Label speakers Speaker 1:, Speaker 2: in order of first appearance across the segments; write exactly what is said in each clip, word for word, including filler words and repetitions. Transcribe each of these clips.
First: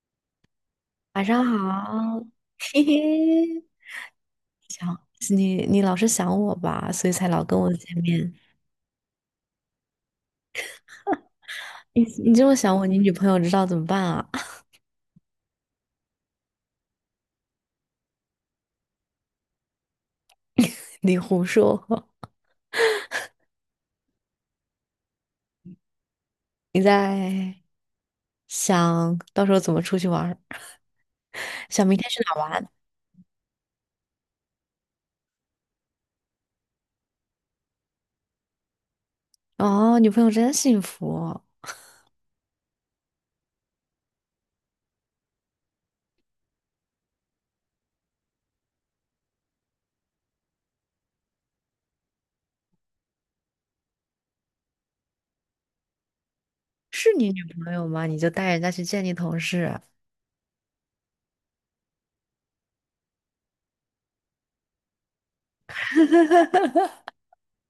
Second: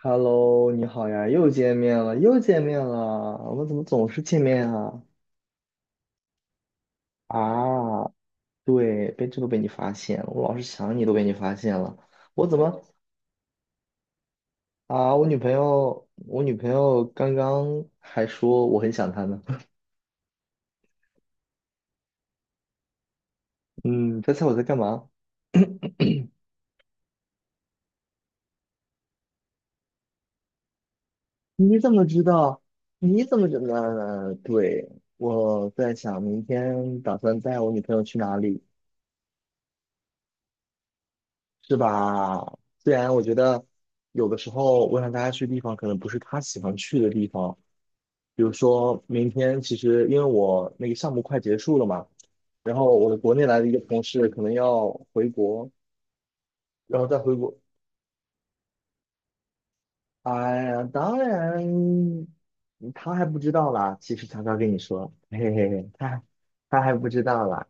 Speaker 1: Hello，你好
Speaker 2: 晚
Speaker 1: 呀，
Speaker 2: 上
Speaker 1: 又见面了，
Speaker 2: 好，
Speaker 1: 又见 面
Speaker 2: 嘿
Speaker 1: 了，我
Speaker 2: 嘿，
Speaker 1: 们怎么总是见面
Speaker 2: 想
Speaker 1: 啊？
Speaker 2: 你，你老是想我吧，所以才老跟我见
Speaker 1: 啊，
Speaker 2: 面。
Speaker 1: 对，被这都被你发现了，我老是想你都被你发现了，
Speaker 2: 你你这
Speaker 1: 我
Speaker 2: 么
Speaker 1: 怎
Speaker 2: 想
Speaker 1: 么
Speaker 2: 我，你女朋友知道怎么办啊？
Speaker 1: 啊？我女朋友，我女朋友刚刚还说我很想她呢。
Speaker 2: 你胡说，
Speaker 1: 嗯，猜猜我在干嘛？
Speaker 2: 你在想到时候怎么出去玩儿，
Speaker 1: 你
Speaker 2: 想
Speaker 1: 怎
Speaker 2: 明
Speaker 1: 么
Speaker 2: 天
Speaker 1: 知
Speaker 2: 去哪儿
Speaker 1: 道？
Speaker 2: 玩？
Speaker 1: 你怎么知道呢？对，我在想明天打算带我女朋友去哪里。
Speaker 2: 哦，女朋友真幸福，
Speaker 1: 是吧？虽然我觉得有的时候我想大家去的地方可能不是他喜欢去的地方，比如说明天其实因为我那个项目快结束了嘛，然后我的国内来的一个同事可能要回国，然后
Speaker 2: 是
Speaker 1: 再
Speaker 2: 你
Speaker 1: 回
Speaker 2: 女
Speaker 1: 国，
Speaker 2: 朋友吗？你就带人家去见你同事，
Speaker 1: 哎呀，当然他还不知道啦，其实悄悄跟你说，嘿嘿嘿，他他还 不知道啦，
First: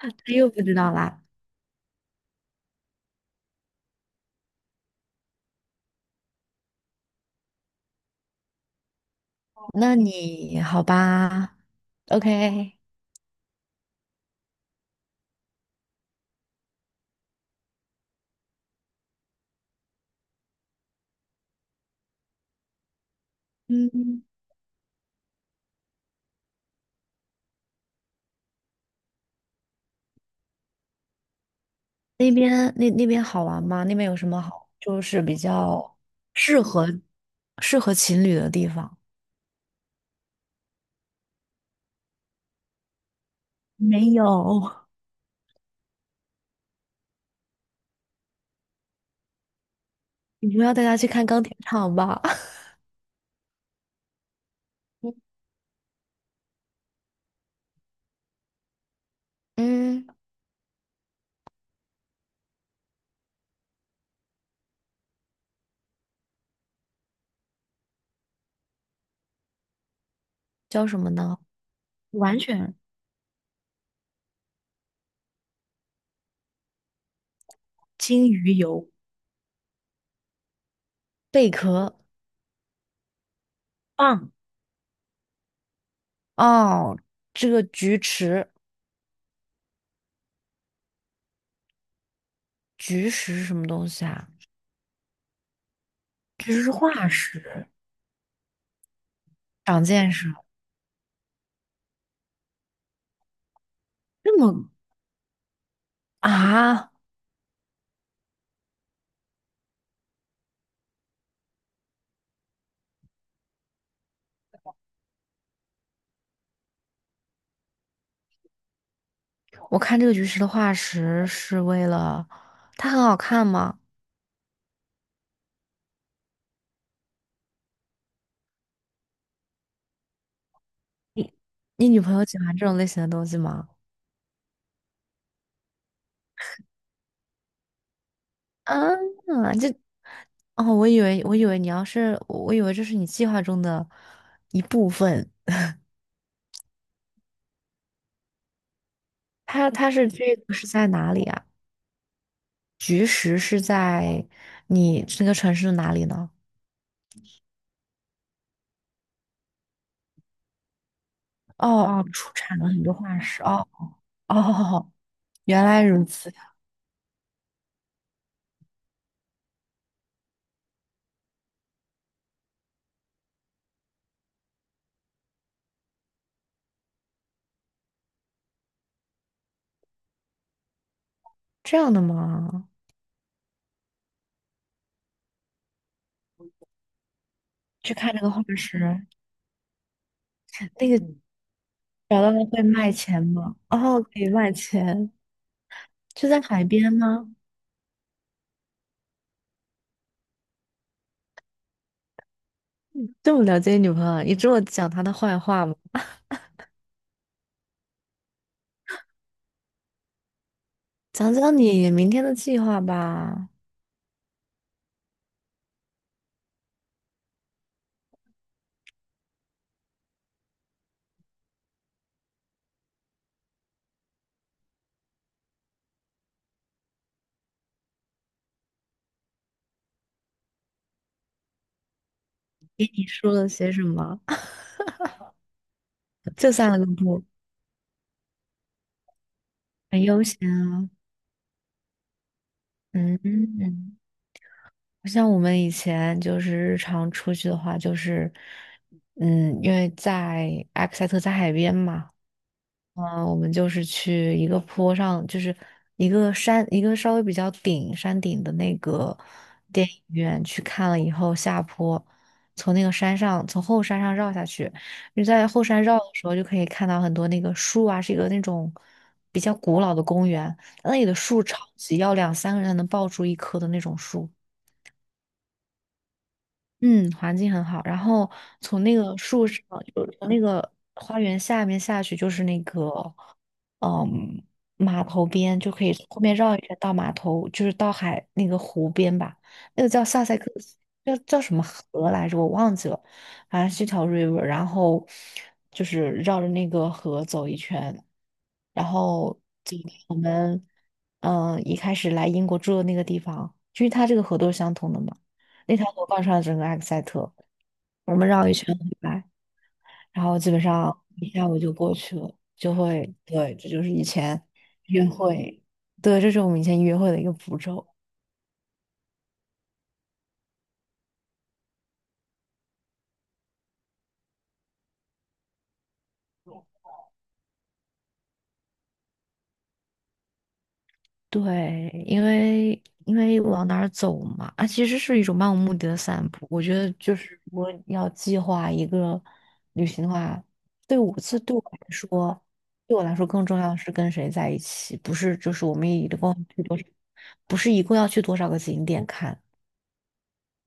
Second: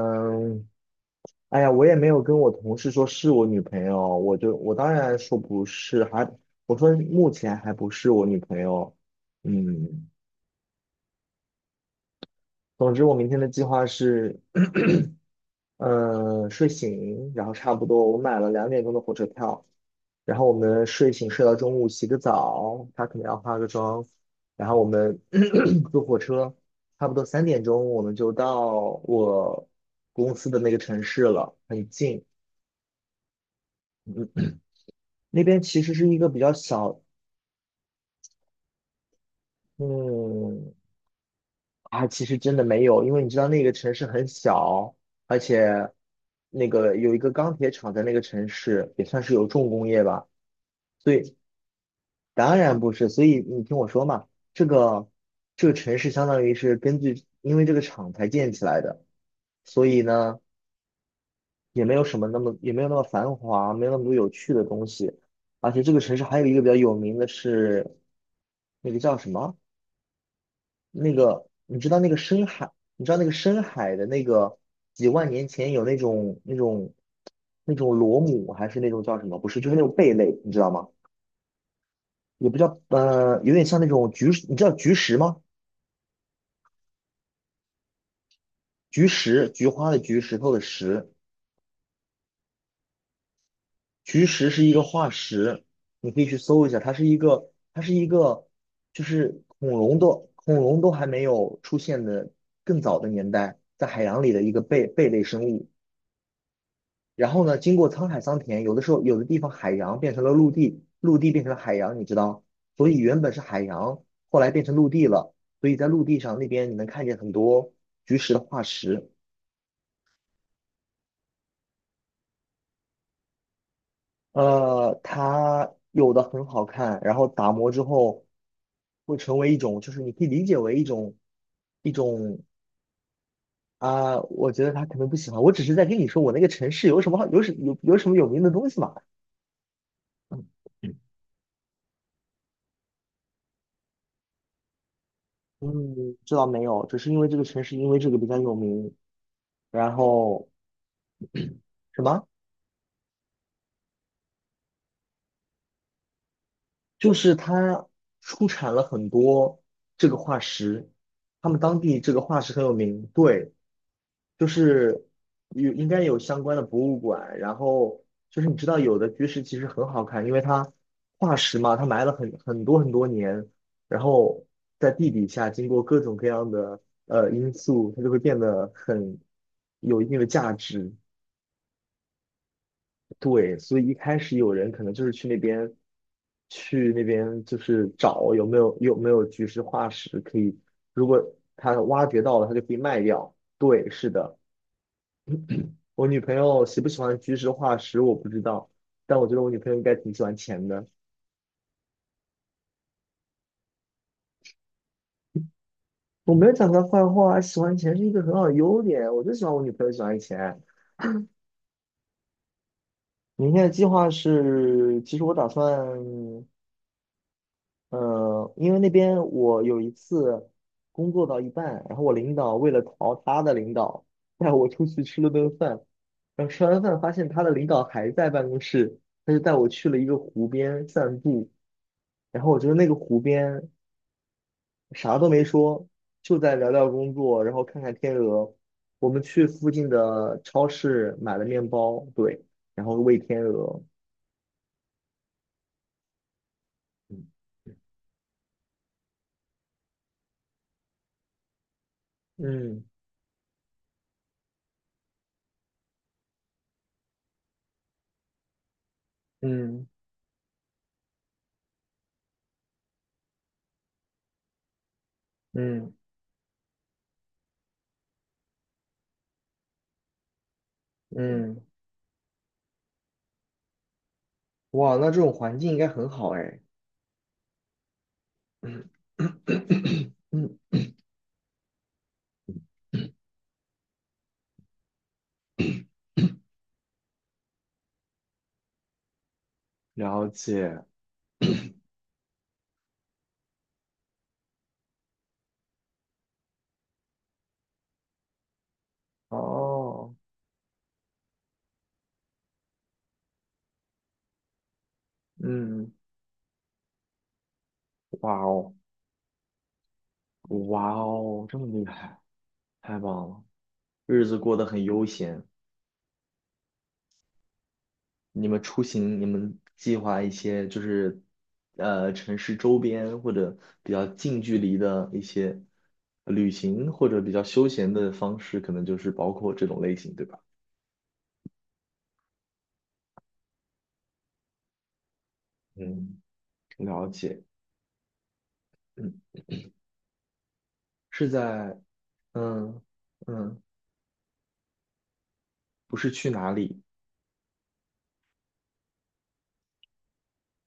Speaker 2: 她又不知道啦。
Speaker 1: 哎呀，我也没有跟我同事说是我女朋友，我就我当然说不是，还我说目前还不是我女朋友。
Speaker 2: 那
Speaker 1: 嗯，
Speaker 2: 你好吧，OK,
Speaker 1: 总之我明天的计划是，呃，睡醒，然后差不多我买了两点钟的火车票，然后我们睡醒睡到中午洗个澡，她可能要化个妆，
Speaker 2: 嗯，
Speaker 1: 然后我们 坐火车，差不多三点钟我们就到我公司的那个城市了，很近。
Speaker 2: 那边那那边好玩吗？那边有什么
Speaker 1: 嗯
Speaker 2: 好，就是比
Speaker 1: 那边其实
Speaker 2: 较
Speaker 1: 是一个比较
Speaker 2: 适合
Speaker 1: 小，
Speaker 2: 适合情侣的地方？
Speaker 1: 嗯，啊，其实真的没有，因为你知道那个城市
Speaker 2: 没有，
Speaker 1: 很小，而且那个有一个钢铁厂在那个城市，也算是有重工业吧，
Speaker 2: 你不要带他去
Speaker 1: 所
Speaker 2: 看
Speaker 1: 以
Speaker 2: 钢铁厂吧？
Speaker 1: 当然不是，所以你听我说嘛，这个 这个城市相当于是根据因为这个厂才建起来的，所以
Speaker 2: 嗯，
Speaker 1: 呢也没有什么那么也没有那么繁华，没有那么多有趣的东西，而且这个城市还有一个比较有名的是那个叫什么？
Speaker 2: 叫什么
Speaker 1: 那
Speaker 2: 呢？
Speaker 1: 个，你知道那个
Speaker 2: 完
Speaker 1: 深海，
Speaker 2: 全
Speaker 1: 你知道那个深海的那个几万年前有那种那种那种螺
Speaker 2: 金
Speaker 1: 母，
Speaker 2: 鱼
Speaker 1: 还是那
Speaker 2: 油
Speaker 1: 种叫什么？不是，就是那种贝类，你知道吗？
Speaker 2: 贝壳
Speaker 1: 也不叫，呃，有点像那种菊
Speaker 2: 棒，
Speaker 1: 石你知道菊石吗？
Speaker 2: 哦，这个菊池
Speaker 1: 菊石，菊花的菊，石头的石，
Speaker 2: 菊石是什么东西
Speaker 1: 菊
Speaker 2: 啊？
Speaker 1: 石是一个化石，你可以去
Speaker 2: 这
Speaker 1: 搜一
Speaker 2: 是
Speaker 1: 下，它是
Speaker 2: 化
Speaker 1: 一个，
Speaker 2: 石，
Speaker 1: 它是一个，就是恐
Speaker 2: 长
Speaker 1: 龙
Speaker 2: 见识
Speaker 1: 都
Speaker 2: 了。
Speaker 1: 恐龙都还没有出现的更早的年代，在海洋里
Speaker 2: 这
Speaker 1: 的一个
Speaker 2: 么
Speaker 1: 贝贝类生物。
Speaker 2: 啊！
Speaker 1: 然后呢，经过沧海桑田，有的时候有的地方海洋变成了陆地，陆地变成了海洋，你知道，所以原本是海洋，后来变成陆地了，所以在陆地上那边你能看见很多菊石的化石，
Speaker 2: 我看这个菊石的化石是为了它很好看吗？
Speaker 1: 呃，它有的很好看，然后打磨之后会成为一种，就是你可以理解为一种
Speaker 2: 你你
Speaker 1: 一
Speaker 2: 女朋友喜
Speaker 1: 种
Speaker 2: 欢这种类型的东西吗？
Speaker 1: 啊、我觉得他可能不喜欢，我只是在跟你说我那个城市有什么好有什有有什么有名的东西嘛。
Speaker 2: 啊，这
Speaker 1: 嗯
Speaker 2: 哦，我以为我以为你要是，我以为这是你计划中的一部分。
Speaker 1: 嗯，知道没有，只是因为这个城市因为这个比较有名，
Speaker 2: 它它
Speaker 1: 然
Speaker 2: 是这
Speaker 1: 后
Speaker 2: 个是在哪里啊？
Speaker 1: 什么，
Speaker 2: 菊石是在你这个城市的哪里呢？
Speaker 1: 就是它出产了很多这个化石，他们
Speaker 2: 哦
Speaker 1: 当地
Speaker 2: 哦，
Speaker 1: 这个
Speaker 2: 出
Speaker 1: 化石
Speaker 2: 产
Speaker 1: 很
Speaker 2: 了
Speaker 1: 有
Speaker 2: 很多
Speaker 1: 名，
Speaker 2: 化石。
Speaker 1: 对，
Speaker 2: 哦
Speaker 1: 就
Speaker 2: 哦，
Speaker 1: 是
Speaker 2: 原
Speaker 1: 有
Speaker 2: 来
Speaker 1: 应该
Speaker 2: 如
Speaker 1: 有
Speaker 2: 此，
Speaker 1: 相关的博物馆，然后就是你知道有的巨石其实很好看，因为它化石嘛，它埋了很很多很多年，然后在地底下经过各种各样的呃因素，它就会变得很有一定的价值。
Speaker 2: 这样的吗？
Speaker 1: 对，所以一开始有人可能就是去那边，去那边就是
Speaker 2: 去看那个
Speaker 1: 找
Speaker 2: 化
Speaker 1: 有没有有
Speaker 2: 石，
Speaker 1: 没有菊石化石可以，
Speaker 2: 那个
Speaker 1: 如果他挖掘
Speaker 2: 找到
Speaker 1: 到
Speaker 2: 了
Speaker 1: 了，他就
Speaker 2: 会
Speaker 1: 可以
Speaker 2: 卖
Speaker 1: 卖
Speaker 2: 钱
Speaker 1: 掉。
Speaker 2: 吗？
Speaker 1: 对，
Speaker 2: 哦，
Speaker 1: 是
Speaker 2: 可以
Speaker 1: 的，
Speaker 2: 卖钱，
Speaker 1: 我女
Speaker 2: 就
Speaker 1: 朋
Speaker 2: 在
Speaker 1: 友
Speaker 2: 海
Speaker 1: 喜不
Speaker 2: 边
Speaker 1: 喜欢
Speaker 2: 吗？
Speaker 1: 菊石化石我不知道，但我觉得我女朋友应该挺喜欢钱的。
Speaker 2: 这么了解女朋友，你这么讲她的坏话吗？
Speaker 1: 我没有讲她坏话，喜欢钱是一个很好的优点，我就喜欢我女朋友喜欢钱。
Speaker 2: 讲讲你明天的计划吧。
Speaker 1: 明天的计划是，其实我打算呃，因为那边我有一次工作到一半，然后我领导为了逃他的领导，带我出去吃了顿饭，然后吃完饭发现他的领导还在办公室，他就带我去了一个湖边散步，然后我觉得
Speaker 2: 给
Speaker 1: 那个
Speaker 2: 你
Speaker 1: 湖
Speaker 2: 说了
Speaker 1: 边
Speaker 2: 些什么？
Speaker 1: 啥都没说，就
Speaker 2: 就
Speaker 1: 在聊
Speaker 2: 散了个
Speaker 1: 聊工
Speaker 2: 步，
Speaker 1: 作，然后看看天鹅。我们去附近
Speaker 2: 很悠闲
Speaker 1: 的超
Speaker 2: 啊。
Speaker 1: 市买了面包，对，然后喂
Speaker 2: 嗯
Speaker 1: 天鹅。
Speaker 2: 嗯，不像我们以前就是日常
Speaker 1: 嗯
Speaker 2: 出去的话，就是，嗯，因为在埃克塞特在海边嘛，
Speaker 1: 嗯
Speaker 2: 嗯，我们就是去一个坡上，就是一个山，一个稍微比较顶山顶的那个
Speaker 1: 嗯
Speaker 2: 电影院去看了以后，下坡从那个山上，从后山上绕下去。你在后山
Speaker 1: 嗯
Speaker 2: 绕的时候，就可以看到很多那个树啊，是一个那种比较古老的公园，那里的
Speaker 1: 嗯
Speaker 2: 树
Speaker 1: 嗯
Speaker 2: 超
Speaker 1: 嗯
Speaker 2: 级要两三个人才能抱住一棵的那种树。
Speaker 1: 哇，那这种环境应该很好哎。
Speaker 2: 嗯，环境很好。然后从
Speaker 1: 嗯
Speaker 2: 那个树上，就 从那
Speaker 1: 嗯
Speaker 2: 个花园下面下去，就是那个，嗯，码头边，就可以后面绕一圈到码头，就是到海那个湖边吧。那个叫萨
Speaker 1: 了
Speaker 2: 塞克斯，
Speaker 1: 解。
Speaker 2: 叫叫什么河来着？我忘记了，反正是一条 river。然后就是绕着那个河走一圈，然后走到
Speaker 1: 哦，
Speaker 2: 我们嗯一开始来英国住的那个地方，就是它这个河都是相通的嘛。那条
Speaker 1: 嗯，
Speaker 2: 河贯穿了整个埃克塞特，我们
Speaker 1: 哇
Speaker 2: 绕一
Speaker 1: 哦，
Speaker 2: 圈回来，然后基本
Speaker 1: 哇
Speaker 2: 上一
Speaker 1: 哦，
Speaker 2: 下
Speaker 1: 这
Speaker 2: 午
Speaker 1: 么
Speaker 2: 就
Speaker 1: 厉
Speaker 2: 过去
Speaker 1: 害，
Speaker 2: 了，就
Speaker 1: 太
Speaker 2: 会，
Speaker 1: 棒了，
Speaker 2: 对，这就是以
Speaker 1: 日子
Speaker 2: 前
Speaker 1: 过得很
Speaker 2: 约
Speaker 1: 悠闲。
Speaker 2: 会，对，这是我们以前约会的一个步骤。
Speaker 1: 你们出行，你们计划一些就是，呃，城市周边或者比较近距离的一些旅行，或者比较休闲的方式，可能就是包括这种类型，对吧？
Speaker 2: 对，因为因为往哪儿走嘛，啊，其实是一种漫无目的的
Speaker 1: 嗯，
Speaker 2: 散步。我觉得
Speaker 1: 了
Speaker 2: 就是
Speaker 1: 解。
Speaker 2: 如果要计划一
Speaker 1: 嗯，
Speaker 2: 个旅行的话，对我
Speaker 1: 是
Speaker 2: 次对我
Speaker 1: 在
Speaker 2: 来说，
Speaker 1: 嗯
Speaker 2: 对我来说更重
Speaker 1: 嗯。
Speaker 2: 要的是跟谁在一起，不是就是我们
Speaker 1: 不
Speaker 2: 一
Speaker 1: 是去
Speaker 2: 共要
Speaker 1: 哪
Speaker 2: 去多
Speaker 1: 里，
Speaker 2: 少，不是一共要去多少个景点看。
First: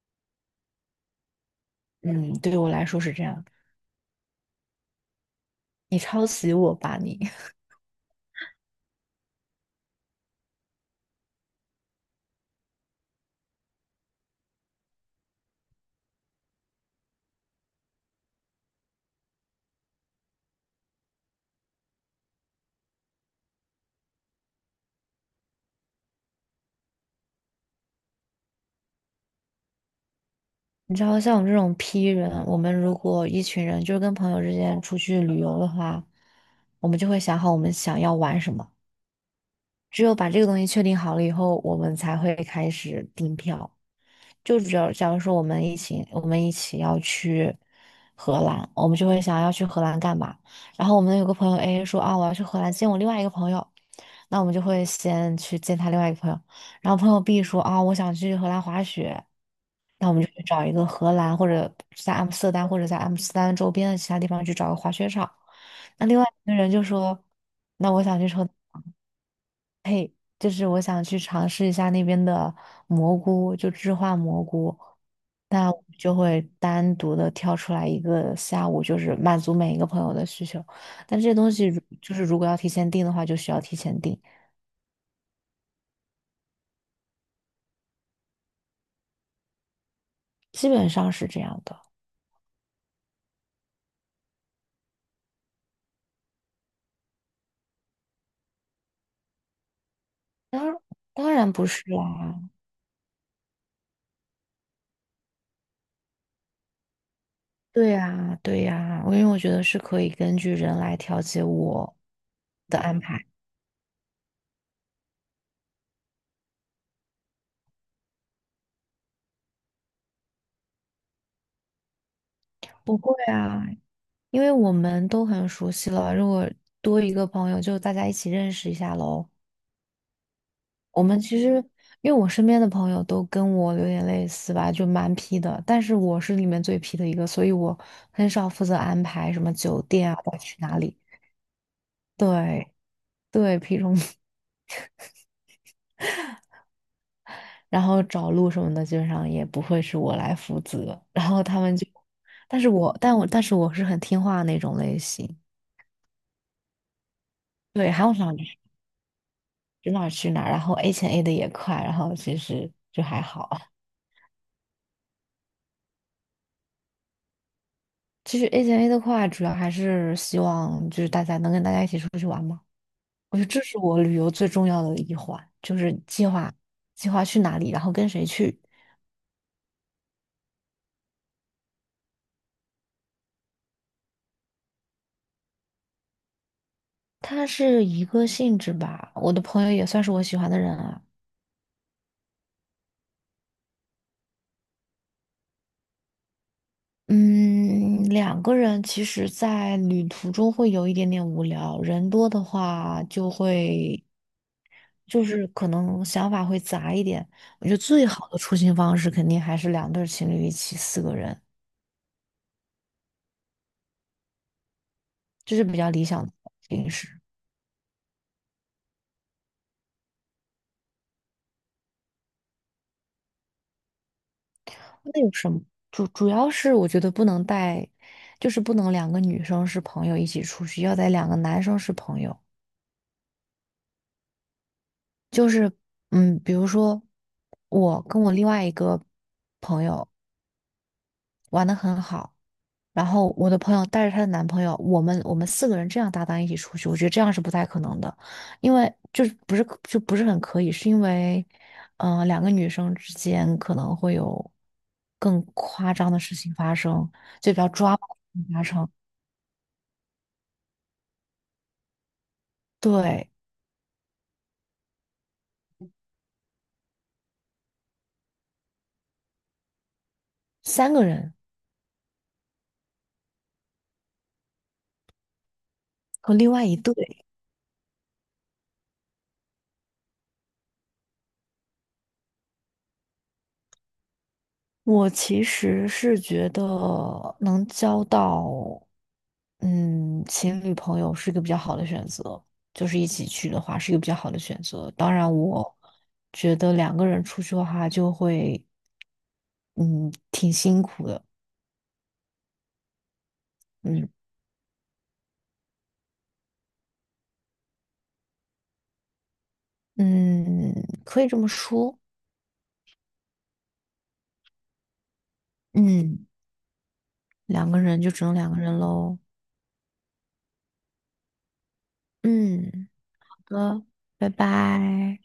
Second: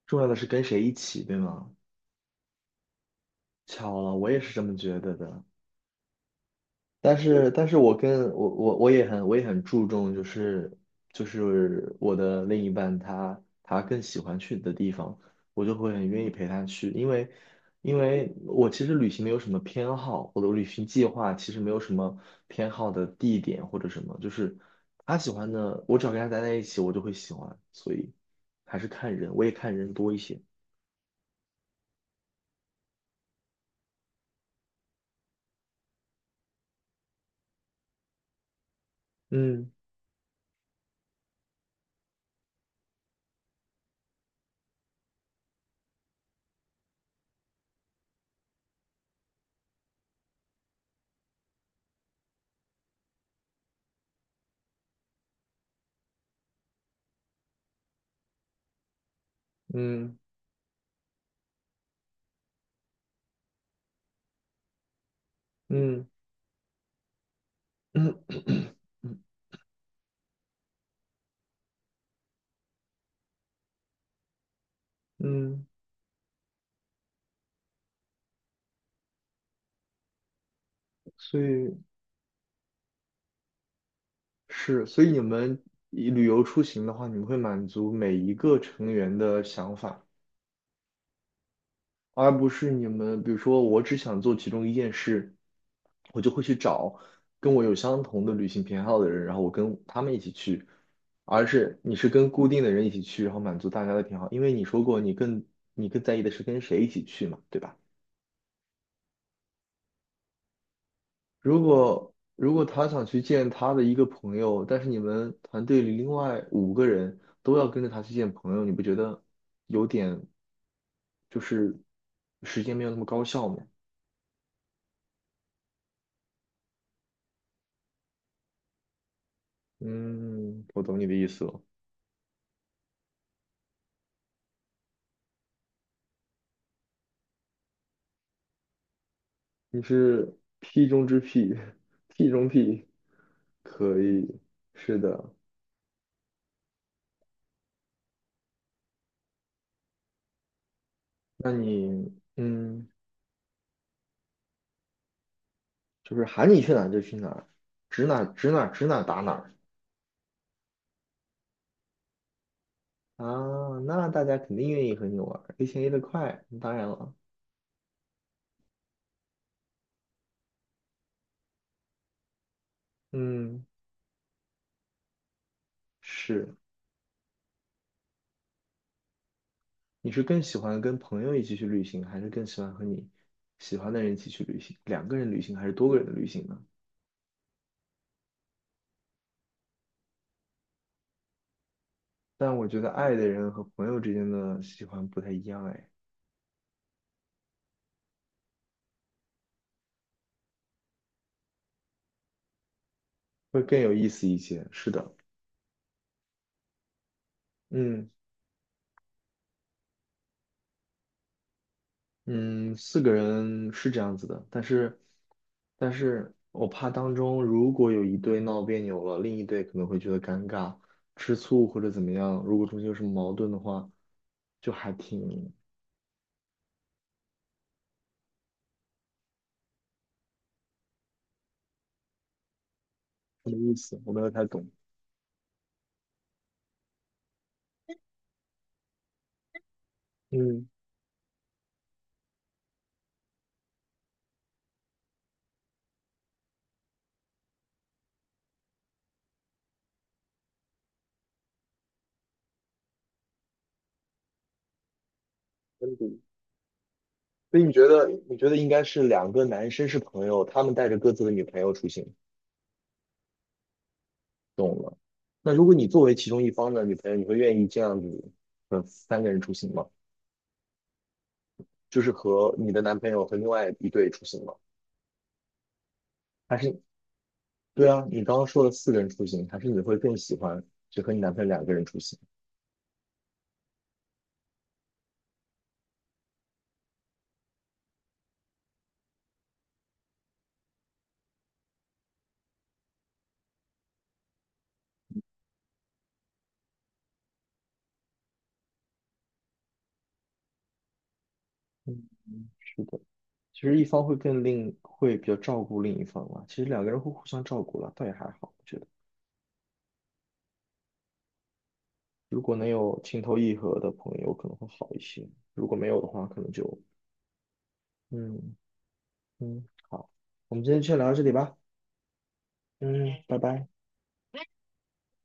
Speaker 1: 重要的是跟谁一起，对吗？
Speaker 2: 嗯，对我来说是这样。
Speaker 1: 巧了，我也是这么觉得的。
Speaker 2: 你抄袭我吧
Speaker 1: 但
Speaker 2: 你，
Speaker 1: 是，但是我跟我我我也很我也很注重，就是就是我的另一半他他更喜欢去的地方，我就会很愿意陪他去，因为因为我其实旅行没有什么偏好，我的旅行计划其实没有什么偏好的地点或者什么，就是他喜欢的，我只要跟他待在一起，我就会喜欢，所以还是看人，我也看人多一些。
Speaker 2: 你知道像我们这种 P 人，我们如果一群人就是跟朋友之间出去旅游的话，我们就会想好我们想要玩什么，
Speaker 1: 嗯
Speaker 2: 只有把这个东西确定好了以后，我们才会开始订票。就只要假如说我们一起，我们一起要去荷兰，我们就会想要去荷兰干嘛？然后我们有个朋友 A 说啊，我要去荷兰见我另外一个朋友，那我们就会先去见他另外一个朋友。然后朋友 B 说啊，我想去荷兰滑雪，那我
Speaker 1: 嗯。
Speaker 2: 们就去找一个荷兰或者在阿姆斯特丹或者在阿姆斯特丹周边的其他地方去找个滑雪场。那
Speaker 1: 嗯
Speaker 2: 另外一个人就说，那我
Speaker 1: 嗯
Speaker 2: 想去车。就是我想去尝试一下那边的蘑菇，就置换蘑菇，
Speaker 1: 嗯，
Speaker 2: 那我就会单独的挑出来一个下午，就是满足每一个朋友的需求。但这些
Speaker 1: 所
Speaker 2: 东西
Speaker 1: 以
Speaker 2: 如就是如果要提前订的话，就需要提前订，
Speaker 1: 是，所以你们以旅游出行的话，你们会满足每一个成员的想法，
Speaker 2: 基本上是这样的。
Speaker 1: 而不是你们，比如说我只想做其中一件事，我就会去找跟我有相同的旅行偏好的人，然后我跟他们一起去，
Speaker 2: 当当
Speaker 1: 而
Speaker 2: 然不
Speaker 1: 是
Speaker 2: 是
Speaker 1: 你是跟
Speaker 2: 啦，
Speaker 1: 固定的人一起去，然后满足大家的偏好，因为你说过你更你更在意的是跟谁一起去嘛，对吧？
Speaker 2: 对呀，对呀，我因为我觉得是可以根据人来调节
Speaker 1: 如
Speaker 2: 我
Speaker 1: 果如果
Speaker 2: 的
Speaker 1: 他
Speaker 2: 安
Speaker 1: 想去
Speaker 2: 排。
Speaker 1: 见他的一个朋友，但是你们团队里另外五个人都要跟着他去见朋友，你不觉得有点就是时间没有那
Speaker 2: 不
Speaker 1: 么
Speaker 2: 会
Speaker 1: 高效吗？
Speaker 2: 啊，因为我们都很熟悉了，如果多一个朋友，就大家一起认识一下喽。
Speaker 1: 嗯，我懂
Speaker 2: 我
Speaker 1: 你的
Speaker 2: 们
Speaker 1: 意
Speaker 2: 其
Speaker 1: 思了，
Speaker 2: 实，因为我身边的朋友都跟我有点类似吧，就蛮皮的，但是我是里面最皮的一个，所以我很少负责安排什么
Speaker 1: 你
Speaker 2: 酒店啊，
Speaker 1: 是
Speaker 2: 要去哪
Speaker 1: P
Speaker 2: 里。
Speaker 1: 中之 P，P 中
Speaker 2: 对
Speaker 1: P,
Speaker 2: 对，皮中，
Speaker 1: 可以，是的。
Speaker 2: 然后找路什么的，基本上也不会是我来负责。然后
Speaker 1: 那
Speaker 2: 他们就，
Speaker 1: 你
Speaker 2: 但是
Speaker 1: 嗯，
Speaker 2: 我，但我，但是我是很听话的那种类型。
Speaker 1: 就是喊你去哪儿就去哪儿
Speaker 2: 对，
Speaker 1: 指
Speaker 2: 喊我
Speaker 1: 哪儿
Speaker 2: 想
Speaker 1: 指哪儿指哪儿打哪儿
Speaker 2: 去哪儿去哪儿，然后 A 钱 A 的也快，然后其实就还
Speaker 1: 啊？
Speaker 2: 好。
Speaker 1: 那大家肯定愿意和你玩儿，而且也得快，当然了。
Speaker 2: 其实 A 钱 A 的快，主要还是希望就是大家能跟大家一起出去玩嘛。我觉得这
Speaker 1: 嗯，
Speaker 2: 是我旅游最重要的一环，就是计划
Speaker 1: 是，
Speaker 2: 计划去哪里，然后跟谁去。
Speaker 1: 你是更喜欢跟朋友一起去旅行，还是更喜欢和你喜欢的人一起去旅行？两个人旅行还是多个人的旅行呢？
Speaker 2: 它是一个性质吧，我的朋友也算是我喜欢的人啊。
Speaker 1: 但我觉得爱的人和朋友之间的喜欢不太一样，哎，
Speaker 2: 嗯，两个人其实，在旅途中会有一点点无聊，人多的话就
Speaker 1: 会更有
Speaker 2: 会，
Speaker 1: 意思一些。是的，
Speaker 2: 就是可能想法会杂一点。我觉得最
Speaker 1: 嗯
Speaker 2: 好的出行方式肯定还是两对儿情侣一起，四个人，
Speaker 1: 嗯，四个人是这样子的，但是
Speaker 2: 这是比较
Speaker 1: 但
Speaker 2: 理想的
Speaker 1: 是我怕
Speaker 2: 形
Speaker 1: 当
Speaker 2: 式。
Speaker 1: 中如果有一对闹别扭了，另一对可能会觉得尴尬、吃醋或者怎么样，如果中间有什么矛盾的话，就还
Speaker 2: 那有什
Speaker 1: 挺
Speaker 2: 么？主主要是我觉得不能带，就是不能两个女生是朋友一起出去，要得两个男生是朋友。
Speaker 1: 没意思，我没有太懂。
Speaker 2: 就是嗯，比如说我跟我另外一个朋友，
Speaker 1: 嗯，
Speaker 2: 玩的很好。然后我的朋友带着她的男朋友，我们我们四个人这样搭档一起出去，我觉得这样是不太可能的，因为就是不是就不是很可以，是因为，嗯、两个女生之间可能会有更夸
Speaker 1: 真
Speaker 2: 张的
Speaker 1: 比
Speaker 2: 事情发生，就比
Speaker 1: 所以
Speaker 2: 较
Speaker 1: 你觉
Speaker 2: 抓马
Speaker 1: 得，
Speaker 2: 的
Speaker 1: 你
Speaker 2: 事
Speaker 1: 觉得
Speaker 2: 情发
Speaker 1: 应该
Speaker 2: 生
Speaker 1: 是两个男生是朋友，他们带着各自的女朋友出行，
Speaker 2: 对，
Speaker 1: 懂了。那如果你作为其中一方的女朋友，你会愿意这样子，呃，三个人出行吗？
Speaker 2: 三个人
Speaker 1: 就是和你的男朋友和另外一对出行吗？
Speaker 2: 和另
Speaker 1: 还
Speaker 2: 外一
Speaker 1: 是，
Speaker 2: 对。
Speaker 1: 对啊，你刚刚说了四个人出行，还是你会更喜欢只和你男朋友两个人出行？
Speaker 2: 我其实是觉得能交到，嗯，情侣朋友是一个比较好的选择，就是一起去的话是一个比较好的选择。当然，我觉得两个人出去的话就会，嗯，挺辛苦的，
Speaker 1: 嗯，是的，其实一方
Speaker 2: 嗯
Speaker 1: 会更另，会比较照顾另一方嘛。其实两个人会互相照顾了，倒也还好。我觉得。
Speaker 2: 嗯，可以这么说，
Speaker 1: 如果能有情投意合的朋友，可能会好一些；如果没有的话，
Speaker 2: 嗯，
Speaker 1: 可能就
Speaker 2: 两个人就只能两
Speaker 1: 嗯
Speaker 2: 个人喽，
Speaker 1: 嗯好。我们今天就先聊到这里吧。
Speaker 2: 嗯，
Speaker 1: 嗯，拜
Speaker 2: 好
Speaker 1: 拜。
Speaker 2: 的，拜拜。